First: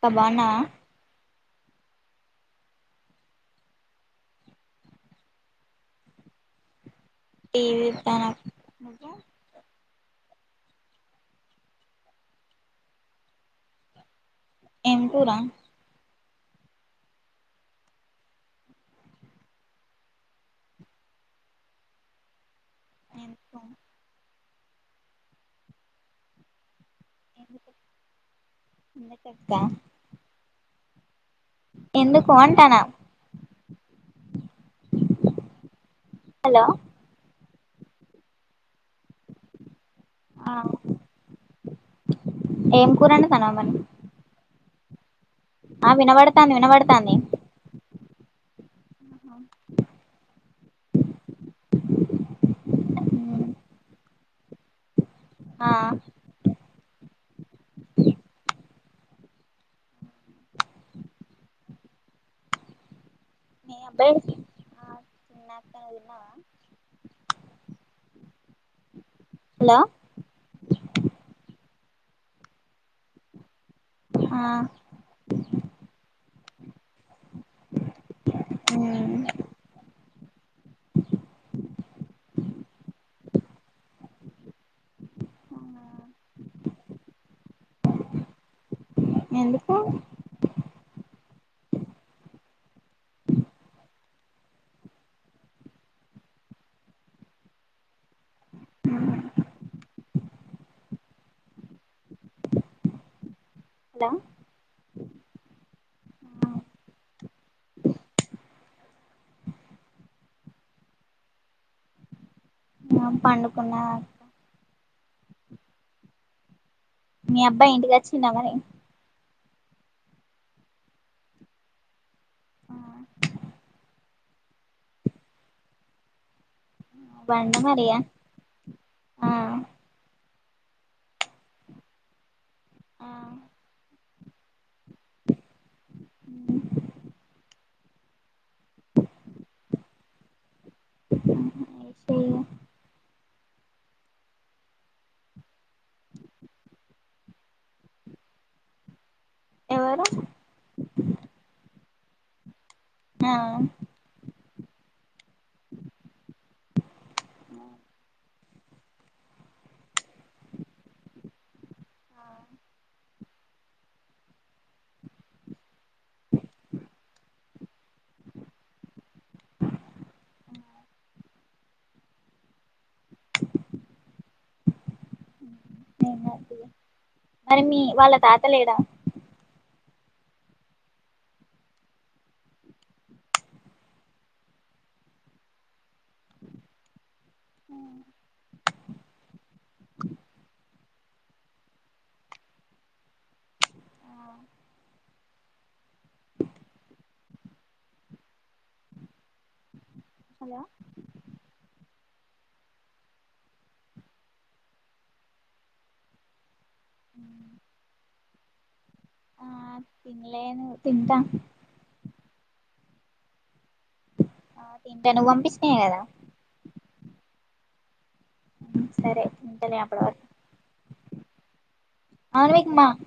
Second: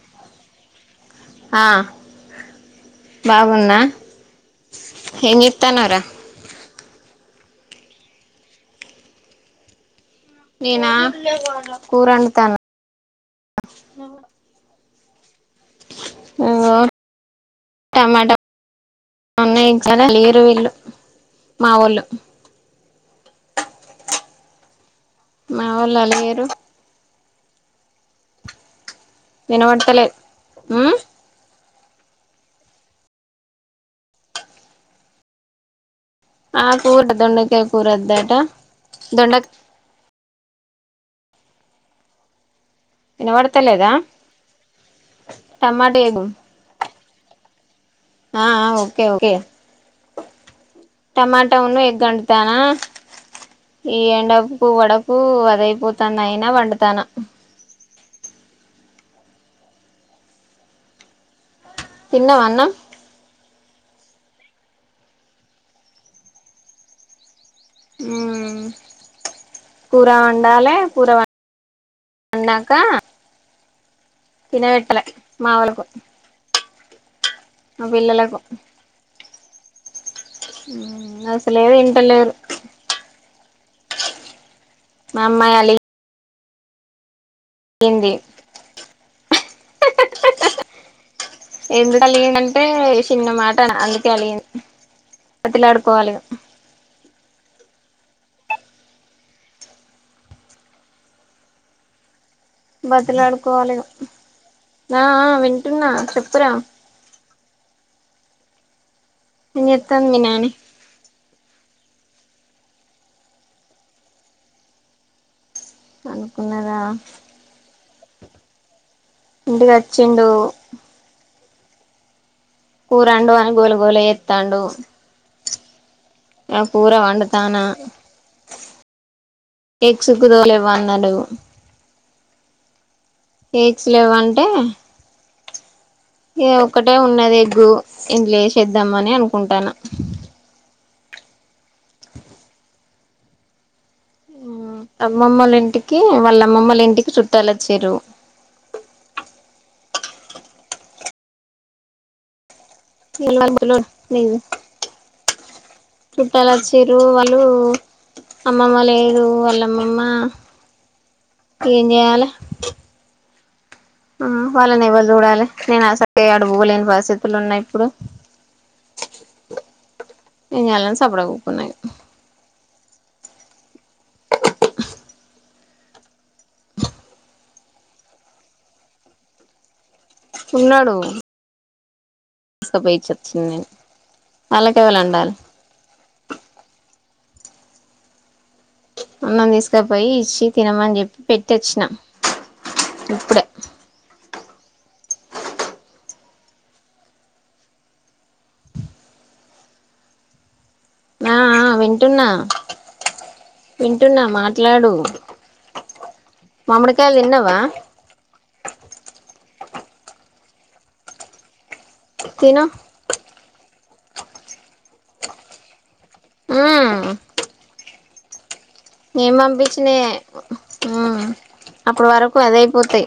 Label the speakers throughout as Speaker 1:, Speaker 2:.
Speaker 1: బాగున్నావా
Speaker 2: ఆ బాగున్నా ఏం చేస్తున్నావ్ రా
Speaker 1: టీవీ చూస్తానా
Speaker 2: నేనా కూర వండుతానా
Speaker 1: ఏం కూర
Speaker 2: ఇంగో టమాటా ఉన్నాయి చాలా లేరు వీళ్ళు మా ఒళ్ళు
Speaker 1: ఎందుకు
Speaker 2: మావోళ్ళు అలిగింర్రు
Speaker 1: ఎందుకు
Speaker 2: వినపడతలే
Speaker 1: ఎందుకు అంటానా హలో
Speaker 2: ఆ కూర దొండకాయ కూర వద్దట దొండ
Speaker 1: ఆ ఏం కూర వండుతానవు మరి
Speaker 2: వినబడతలేదా
Speaker 1: ఆ
Speaker 2: టమాటా ఎగ్
Speaker 1: వినబడతాంది వినబడతాంది
Speaker 2: ఆ ఆ ఓకే ఓకే టమాటా ఉన్ను ఎగ్ వండుతానా ఈ ఎండకు వడకు
Speaker 1: ఆ
Speaker 2: అదయిపోతాన అయినా వండుతాన తిన్నావా అన్నం
Speaker 1: ఆ తిన్నా నువ్వు తిన్నవా హలో
Speaker 2: కూర వండాలే కూర వా అన్నాకా
Speaker 1: ఆ
Speaker 2: తిన పెట్టాలే మా వోళ్లకు మా పిల్లలకు
Speaker 1: మ్
Speaker 2: అసలే తింటలేరూ మమ్మాయాలి ఇంది
Speaker 1: ఎందుకు
Speaker 2: ఎందుకు అలిగింది అంటే చిన్న మాట అన అందుకే అలిగింది బతిలాడుకోవాలి ఇగ బతిలాడుకోవాలి ఇగ
Speaker 1: హలో
Speaker 2: ఆ ఆ వింటున్నా చెప్పురా ఏం చేస్తోంది మీ నాని
Speaker 1: పండుకున్నా
Speaker 2: అనుకున్న
Speaker 1: మీ అబ్బాయి ఇంటికి వచ్చిండా మరి
Speaker 2: ఇంటికి వచ్చిండు కూరండు అని గోల గోల చెత్తాండు ఆ కూర
Speaker 1: వండు
Speaker 2: వండుతానా
Speaker 1: మరి ఇగ ఆ
Speaker 2: ఎగ్స్ కుదోలేవ్వన్నాడు
Speaker 1: ఆ
Speaker 2: ఎగ్స్ లేవంటే ఇగ ఒకటే ఉన్నది ఎగ్గు నేను లేచి వేద్దామనే అనుకుంటానా
Speaker 1: చెయ్యిగా
Speaker 2: అమ్మమ్మల ఇంటికి వాళ్ళ అమ్మముల ఇంటికి చుట్టాలు వచ్చింర్రు
Speaker 1: ఎవరు ఆ
Speaker 2: [unintelligible] చుట్టాలు వచ్చిర్రు వాళ్ళు అమ్మమ్మ లేదు వాళ్ళమ్మమ్మ ఏం చేయాలే ఆ వాళ్ళను ఎవ్వల్ చూడాలే నేను అసలే అడుపోలేని పరిస్థితులు ఉన్నాయి ఇప్పుడు ఏం చేయాలని సప్పుడెక్ ఉకున్నాయిగా
Speaker 1: ఏం కాదు తీ ఇగ మరి మీ వాళ్ళ తాతలేడా
Speaker 2: ఉన్నడు తిసుకపోయి ఇచొచ్చింది అల్లకేవలండాలే
Speaker 1: అ
Speaker 2: అన్నం తీసుకపోయి ఇచ్చి తినమని చెప్పి పెట్టిచ్చినా ఇప్పుడే
Speaker 1: హలో
Speaker 2: ఆ ఆ వింటున్నా వింటున్నా మాట్లాడు మామ్ముడికాయలు తిన్నవా
Speaker 1: ఆ తింన్లెను తింటా
Speaker 2: తిను
Speaker 1: ఆ తింటను పంపించినయే కదా
Speaker 2: ఆ
Speaker 1: సరే
Speaker 2: నేను
Speaker 1: తింటలే అప్పటి
Speaker 2: పంపించినయే
Speaker 1: వరకు
Speaker 2: ఆ అప్పడు వరకు
Speaker 1: అవును మీకు మా
Speaker 2: అదయిపోతాయి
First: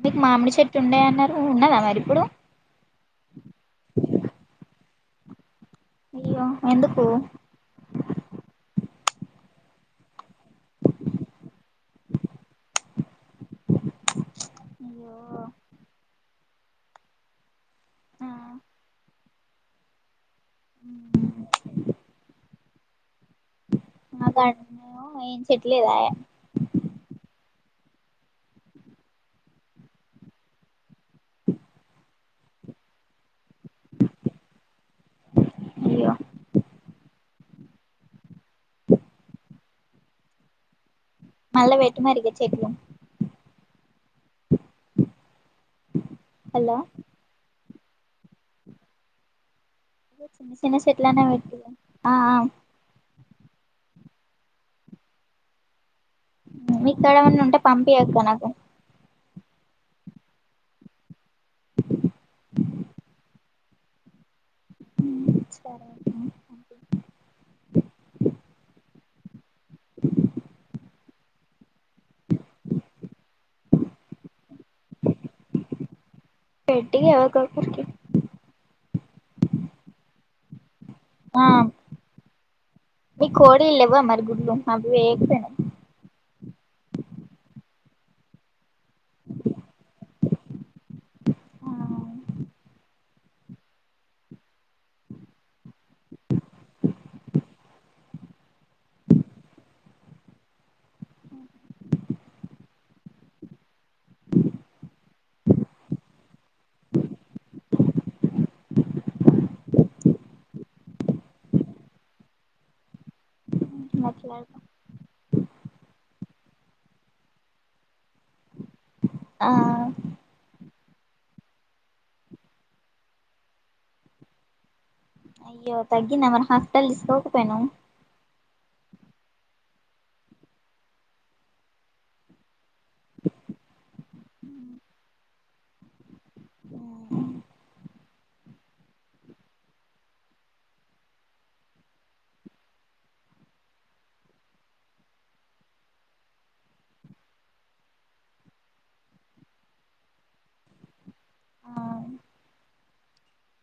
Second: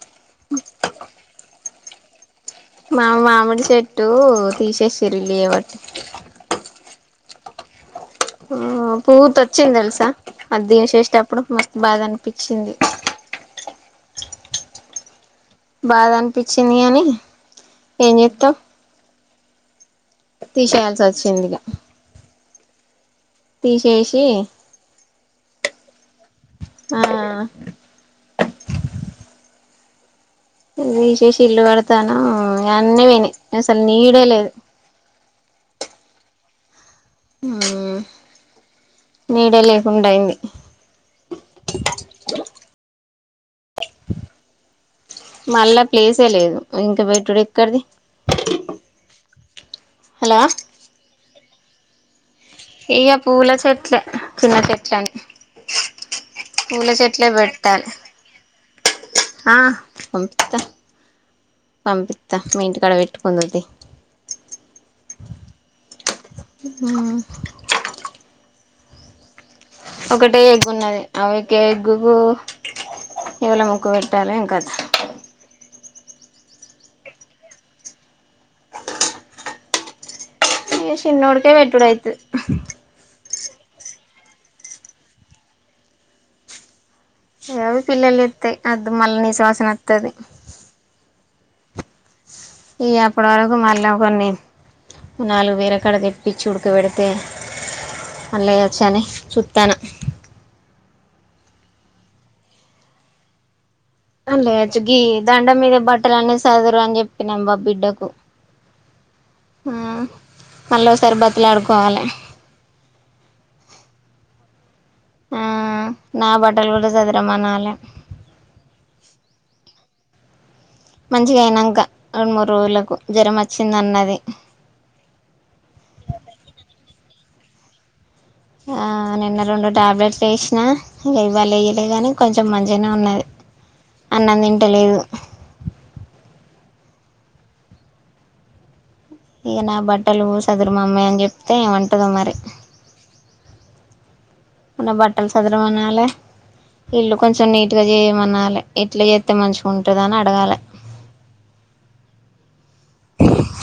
Speaker 1: మీకు మామిడి చెట్టు ఉండే అన్నారు ఉన్నదా మరి ఇప్పుడు
Speaker 2: తిరి లేవడు
Speaker 1: అయ్యో ఎందుకు
Speaker 2: పూత వచ్చింది తెలుసా అది దిషేష్ టప్పుడు మస్తు బాధ అనిపించింది
Speaker 1: అయ్యో
Speaker 2: బాధ అనిపించింది కని ఏం
Speaker 1: ఆ
Speaker 2: చెత్తావ్ తీసేయాల్సి వచ్చిందిక
Speaker 1: మా కంటేనేమో ఏం చెట్టు లేదయే
Speaker 2: ఆ ఇవి తీషేషి ఇల్లు కడతాను ఇగ అన్ని వేనై అసలు నీడే లేదు
Speaker 1: అయ్యో
Speaker 2: మ్మ్ నీడే లేకుండైంది
Speaker 1: మల్ల వేట్టు మారిగ చెట్లు
Speaker 2: మళ్ళా ప్లేసే లేదు
Speaker 1: హలో
Speaker 2: ఇంకా వెట్టుడే క్కడిది
Speaker 1: ఇగ చిన్న చిన్న చేట్లన వెట్ ఇగ ఆ ఆ
Speaker 2: ఇగ పూల చెట్లే చిన్న చెట్లని పూల
Speaker 1: మీకాడ
Speaker 2: చెట్లే
Speaker 1: ఏమన్నా ఉంటే
Speaker 2: వెట్టాలే
Speaker 1: పంపియక్క నాకు
Speaker 2: ఆ పంప్తా పంపిత్త మీ ఇంటికాడ పెట్టుకుందుతి
Speaker 1: సరే
Speaker 2: ఒకటే ఎగ్ ఉన్నది అవికే ఎగ్గుకు ఎవల ముక్క పెట్టాలే ఎమ్ కథ
Speaker 1: పెట్టిగా ఎవరికొ ఒకరికీ
Speaker 2: ఇగ షిన్నోడుకే పెట్టుడయితది
Speaker 1: మీ కోడి లేవ్వ మరి గుడ్లు అవి వేయకపెనవ్
Speaker 2: ఏ అవి పిల్లలు చెత్తాయి అద్దు మల్ల నీసు వాసన అత్తది ఇ అప్పడి వరకు మళ్ళా ఒకరిని నాలుగు వేరెకాడ తెప్పించి ఉడకవేడితే అల్లేయచ్చని సుత్తనా లేయచు గీ దండం మీద బట్టలు అన్నీ సదురు అని చెప్పినాం మా బిడ్డకు ఆ మల్లోసారి బతులాడుకోవాలే
Speaker 1: మట్లాడు
Speaker 2: ఆ నా బట్టలు కూడా సదరమనాలె
Speaker 1: ఆ
Speaker 2: మంచిగయినంక రెండు మూడు రోజులకు జ్వరం వచ్చిందన్నది
Speaker 1: అయ్యో తగ్గిందా మరి హాస్పిటల్ తీసకపోక పొయినవ్
Speaker 2: ఆ నిన్న రెండు టాబ్లెట్లు వేసిన ఇక ఇవాలేయలే గాని కొంచెం మంచిగనే ఉన్నది అన్నం తింట లేదు ఇక నా బట్టలు సదురు మమ్మీ అని చెప్తే ఏమ్ అంటదొ మరి వు నా బట్టలు సదర మనాలే ఇల్లు కొంచెం నీట్గా చేయమనాలి ఎట్ల చెత్తే మంచిగా ఉంటుందని అడగాలే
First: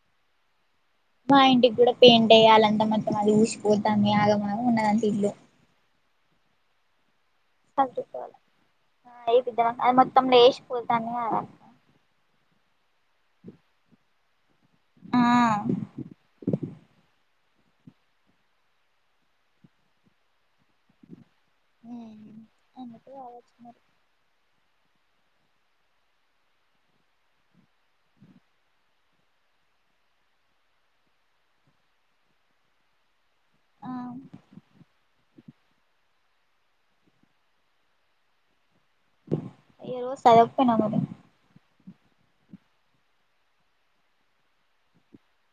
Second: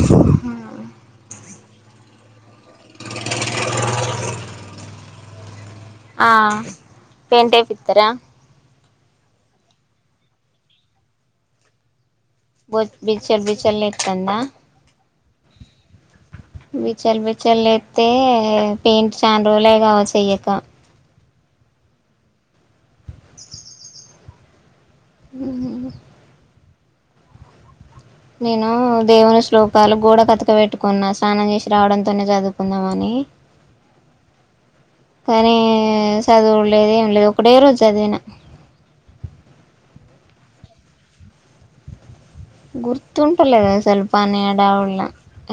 Speaker 2: హా
Speaker 1: మా ఇంటికి కూడా పెయింట్ ఎయ్యాల అంత మొత్తం అది ఊసిపోతాంది ఆగమాగం ఉన్నదంత ఇల్లు
Speaker 2: ఆ పెయింట్ ఎపిత్తరా
Speaker 1: ఆ ఏపిదం అది మొత్తం లేష్ పోతంది కాదక్కా
Speaker 2: బొత్ బిచల్ బిచల్ లేతందా
Speaker 1: ఆ
Speaker 2: బిచల్ బిచల్ చల్ లేతే పెయింట్ చాన్ రోజులయే కావచ్చు ఎయ్యక
Speaker 1: ఊ అందుకే కావచ్చు మరి
Speaker 2: ఊహు నేను దేవుని శ్లోకాలు గోడ కతక పెట్టుకున్నా స్నానం చేసి రావడంతోనే చదువుకుందామని.
Speaker 1: ఆ
Speaker 2: కానీ చదువుడు లేదు ఏం లేదు ఒకటే రోజు చదివిన
Speaker 1: ఇగ రోజు చదవపోయినవ్ మరి
Speaker 2: గుర్తుంట లేదసలు పని అడావుళ్ళ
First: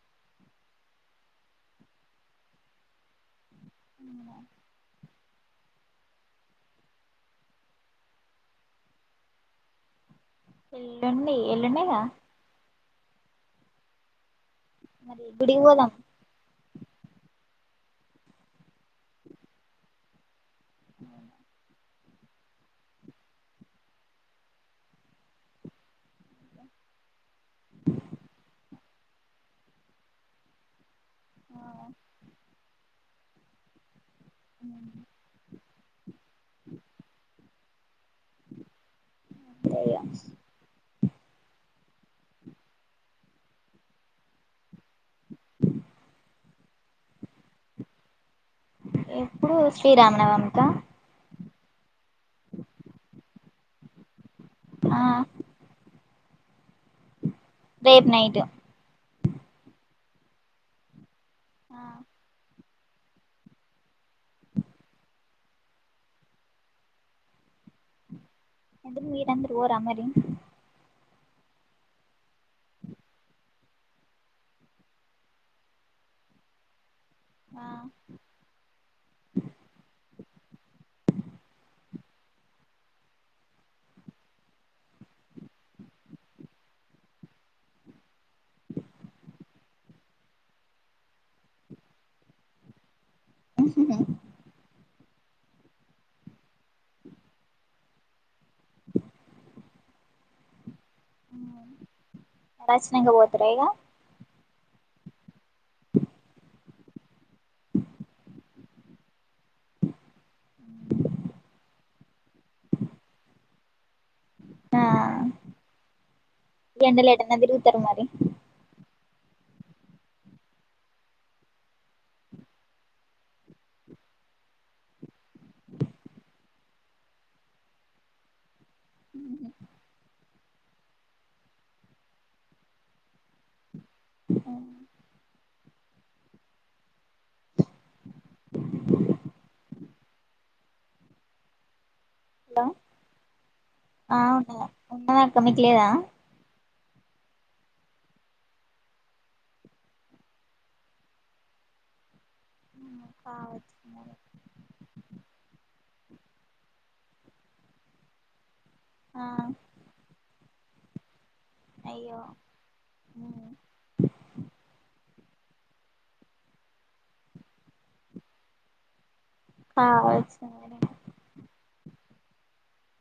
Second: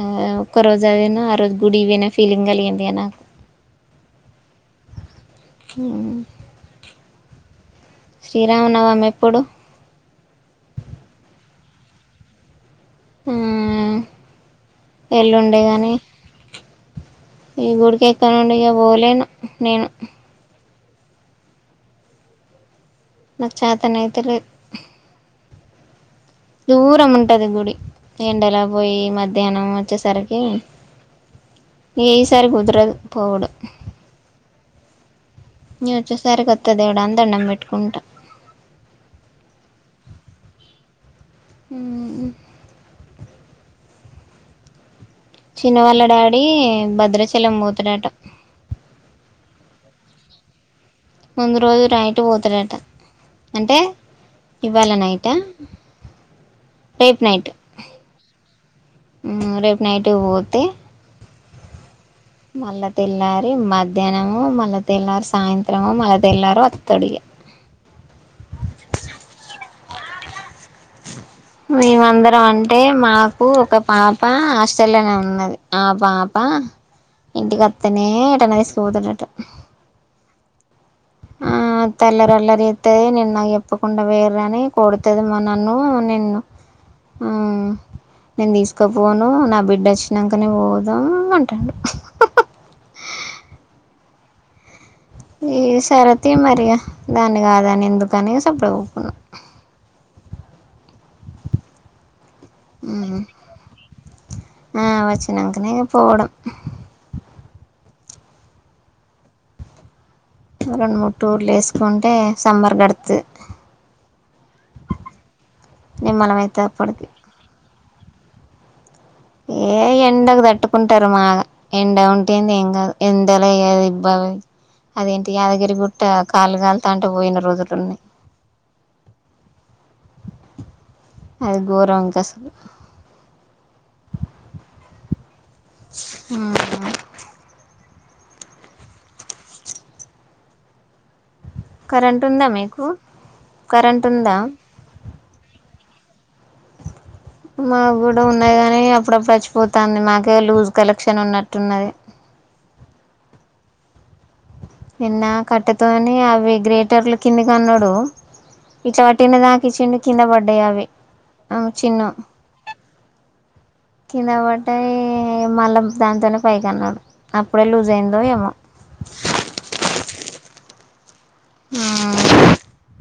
Speaker 2: ఆ ఒక్క రోజు చదివిన ఆ రోజు గుడివేనా ఫీలింగ్ కలిగింది ఇగ నాకు
Speaker 1: అమ్మో
Speaker 2: ఊ శ్రీరామనవమి ఎప్పుడు
Speaker 1: ఎల్లుండి ఎల్లుండే గా
Speaker 2: ఆ
Speaker 1: మరి
Speaker 2: ఎల్లుండే
Speaker 1: గుడికి పోదాం
Speaker 2: గని ఈ గుడికి ఇక్క నుండి ఇక పోలేను నేను
Speaker 1: అవునా
Speaker 2: నాక్ చాతనైతలేద్ దూరం ఉంటది గుడి ఎండలా పోయి మధ్యాహ్నం వచ్చేసరికి ఇగ ఈ సారి కుదరదు పోవుడు
Speaker 1: అవును
Speaker 2: నేన్ వచ్చేసరికి ఒత్త దేవుడా అని దండం పెట్టుకుంటా
Speaker 1: అంతేగా మరి
Speaker 2: ఊ ఉ చిన్న వాళ్ళ డాడీ భద్రాచలం పోతడట
Speaker 1: ఎప్పుడు శ్రీరామనవమ్ కా
Speaker 2: ముందు రోజు రైట్ పోతారట అంటే ఇవ్వాల
Speaker 1: ఆ
Speaker 2: నైట రేపు నైట్
Speaker 1: రేపు నైట్
Speaker 2: ఊ రేపు నైట్ పోతే
Speaker 1: ఆ
Speaker 2: మళ్ళా తెల్లారి మధ్యాహ్నమో మళ్ళా తెల్లారి సాయంత్రమో మళ్ళా తెల్లారి వత్తడిగా
Speaker 1: ఎందుకు మీరందరు పోరా మరి
Speaker 2: మేమందరం అంటే మాకు ఒకప్ పాప ఆస్టలనే ఉన్నది ఆ పాప పాప ఇంటికి
Speaker 1: ఆ
Speaker 2: అతనే ఎటన్న తీసుకపోతడట తల్లర అల్లరి ఏతది నేన్ నాకు చెప్పకుండా వేరని కొడుతది మా నన్ను నిన్ను ఆ నేను దీసకపోను నా బిడ్డ అచ్చినాంకనే పోతా అంటాండు ఈ సారొత్తే మరి ఇగ దాన్ని కాద అని ఎందుకని సప్పుడు [unintelligible]
Speaker 1: [unintelligible] బొతార ఇగ
Speaker 2: వచ్చినంకనే పోవడం రెండు మూడు టూర్లు ఏసుకుంటే సమ్మర్ గడత్తది
Speaker 1: ఆ
Speaker 2: నిమ్మలం అయితది
Speaker 1: ఈ
Speaker 2: అప్పటికి
Speaker 1: ఎండలో ఎటన్న దిరుగుతారు మరి
Speaker 2: ఏ ఏ ఎండ తట్టుకుంటారు మాగా ఎండ వొంటింది ఏం గాదు ఎండలో [unintelligible] అదేంటి యాదగిరి గుట్ట కాలుగాల్తాంటే పోయిన రోజులున్నాయ్
Speaker 1: అ
Speaker 2: అది ఘోరం ఇంకా అసలు
Speaker 1: అ
Speaker 2: ఆహ కరెంటుందా
Speaker 1: హలో
Speaker 2: మీకు కరెంటు
Speaker 1: ఆ
Speaker 2: ఉందా
Speaker 1: ఉన్నదా ఉన్నదక్క మీకు లేదా
Speaker 2: మాకు గూడా ఉన్నాయి గాని అప్పుడప్పుడు వచ్చిపోతాంది మాకే లూజ్ కలెక్షన్ ఉన్నట్టున్నది
Speaker 1: [unintelligible]
Speaker 2: నిన్న కట్టెతోని అవి గ్రేటర్లు కింది కన్నాడు
Speaker 1: ఆ
Speaker 2: పిచ్చవట్టినదానికి ఇచ్చిండు కింద బడ్డాయ్ అవి
Speaker 1: అయ్యో ఉ
Speaker 2: కిందవడ్డాయ్ మళ్ళా దాంతోనే పైకి అన్నాడు అప్పుడే లూజ్ అయిందో ఏమో
Speaker 1: ఆ వచ్చా అని [unintelligible]
Speaker 2: ఆ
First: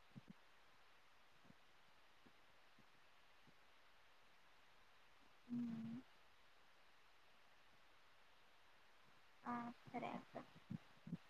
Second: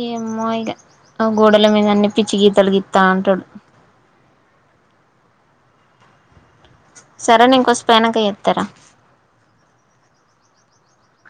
Speaker 2: ఏమో ఇగ ఆ గోడల మీద అన్ని పిచ్చి గీతలు గీత్తాంటడు
Speaker 1: హ
Speaker 2: సరే నే ఇంకోసిపోయినాంక ఎత్తర
Speaker 1: ఆ సరే [inaudible]